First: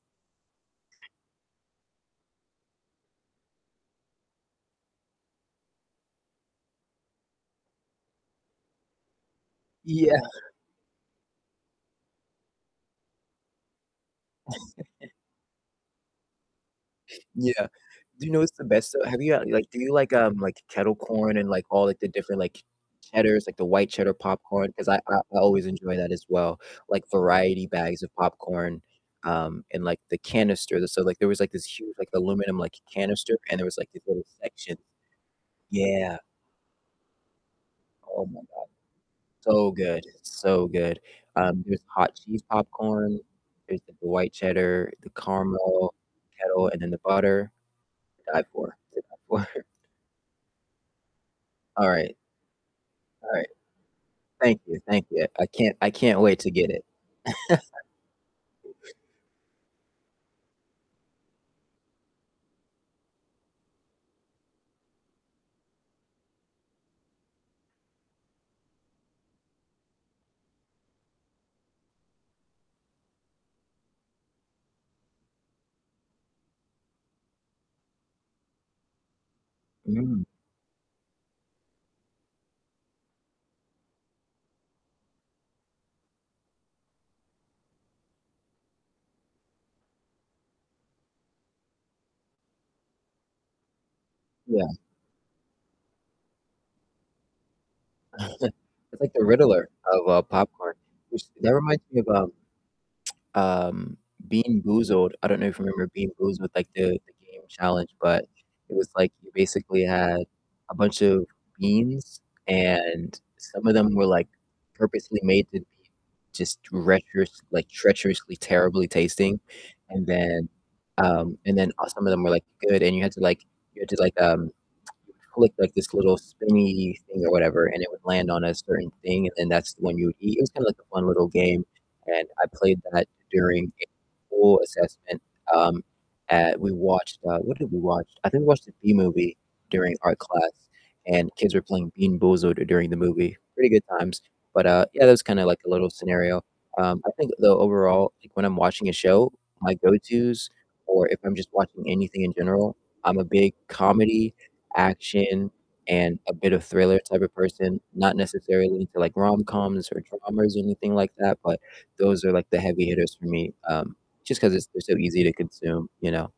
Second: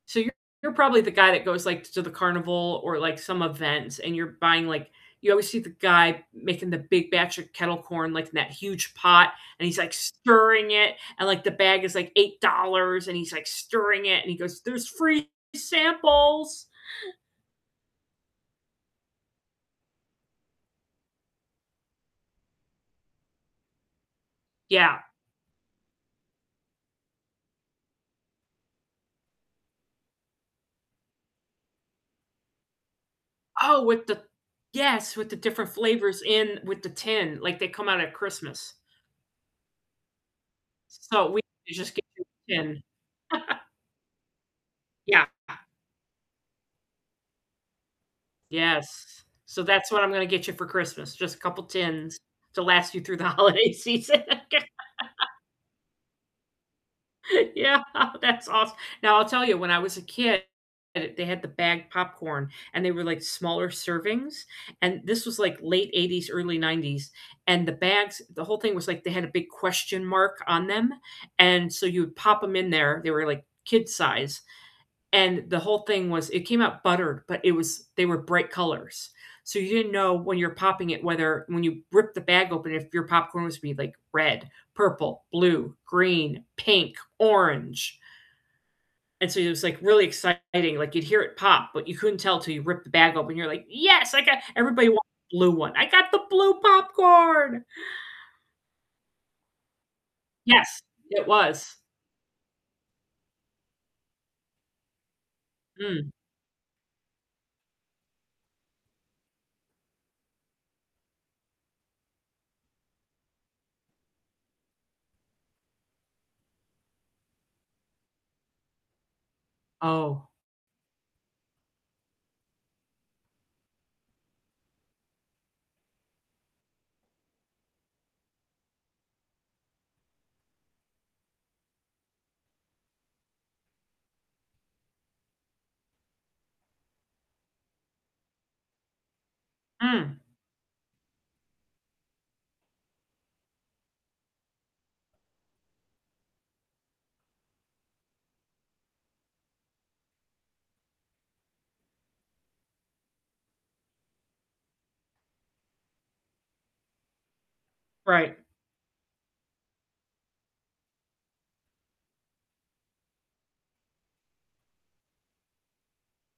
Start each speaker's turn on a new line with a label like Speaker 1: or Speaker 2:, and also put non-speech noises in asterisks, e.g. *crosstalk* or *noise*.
Speaker 1: So you're probably the guy that goes, like, t to the carnival or, like, some events and you're buying, like you always see the guy making the big batch of kettle corn, like, in that huge pot, and he's, like,
Speaker 2: Yeah.
Speaker 1: stirring it, and, like, the bag is, like, $8, and he's, like, stirring it, and he goes, "There's
Speaker 2: *chuckles*
Speaker 1: free samples."
Speaker 2: Yeah, do you know what's the best, though? Have you, uh, like do you like, um, like, kettle corn and, like, all, like, the different, like, cheddars, like, the white cheddar popcorn? 'Cause I
Speaker 1: Yeah.
Speaker 2: I I always enjoy that as well, like, variety bags of popcorn, um, in, like, the canister, the so like, there was, like, this huge, like, aluminum like canister, and there was,
Speaker 1: Oh,
Speaker 2: like, these
Speaker 1: with the
Speaker 2: little sections.
Speaker 1: yes, with the different
Speaker 2: Yeah.
Speaker 1: flavors in, with the tin, like, they come out at
Speaker 2: Oh my god,
Speaker 1: Christmas.
Speaker 2: so good, so good,
Speaker 1: So we
Speaker 2: um, there's
Speaker 1: just get
Speaker 2: hot
Speaker 1: you
Speaker 2: cheese
Speaker 1: a tin.
Speaker 2: popcorn,
Speaker 1: *laughs*
Speaker 2: there's, like, the white cheddar, the
Speaker 1: Yeah.
Speaker 2: caramel, the kettle, and then, the butter. To die for, to die
Speaker 1: Yes. So
Speaker 2: for.
Speaker 1: that's what I'm gonna get you for Christmas, just a couple
Speaker 2: Alright.
Speaker 1: tins to last you through the
Speaker 2: Alright.
Speaker 1: holiday season.
Speaker 2: Thank you, thank you,
Speaker 1: *laughs*
Speaker 2: I can't I can't wait to get it.
Speaker 1: Yeah, that's awes
Speaker 2: *chuckles*
Speaker 1: Now, I'll tell you, when I was a kid, they had the bagged popcorn, and they were, like, smaller servings, and this was, like, late '80s, early '90s, and the bags the whole thing was, like, they had a big question mark on them, and so you would pop 'em in there- they were, like, kid size- and the whole thing was it came out buttered, but it was they were bright colors. So you didn't know
Speaker 2: Mm.
Speaker 1: when you were popping it whether when you ripped the bag open if your popcorn was gonna be, like, red, purple, blue, green, pink, orange and so it was, like, really exciting, like, you'd hear it pop, but you couldn't tell till you ripped the bag open, you're like, "Yes, I got"
Speaker 2: Yeah.
Speaker 1: everybody wanted blue one, "I got the blue popcorn!"
Speaker 2: *chuckles* It's like the Riddler of, uh, popcorn,
Speaker 1: Yes,
Speaker 2: which
Speaker 1: it
Speaker 2: that
Speaker 1: was.
Speaker 2: reminds me of, um, *tsk* um, BeanBoozled, I don't know if you remember
Speaker 1: Mm.
Speaker 2: BeanBoozled with like the the game challenge, but it was, like, you basically had a bunch of beans and some of them were, like, purposely made to be just treacherous, like, treacherously, terribly tasting. And
Speaker 1: Oh.
Speaker 2: then, um, and then, uh, some of them were, like, good and you had to like you had to like, um, *tsk* click, like, this little spinny thing or whatever, and it would land on a certain thing, and then that's the one you would eat, it was kinda like a fun little game, and I played that during a school assessment, um, at we watched, uh- what did we watch? I think we watched the Bee Movie during art
Speaker 1: Mm.
Speaker 2: class, and kids were playing BeanBoozled during the movie. Pretty good times, but, uh, yeah, that was kinda like a little scenario, um, I think though overall, like, when I'm watching a show, my go-tos, or if I'm just watching anything in general I'm a big comedy, action, and a bit of thriller type of person. Not
Speaker 1: Right.
Speaker 2: necessarily into like rom-coms or dramas or anything like that, but those are, like, the heavy hitters for me, um, just 'cause it's they're so easy to consume, you know?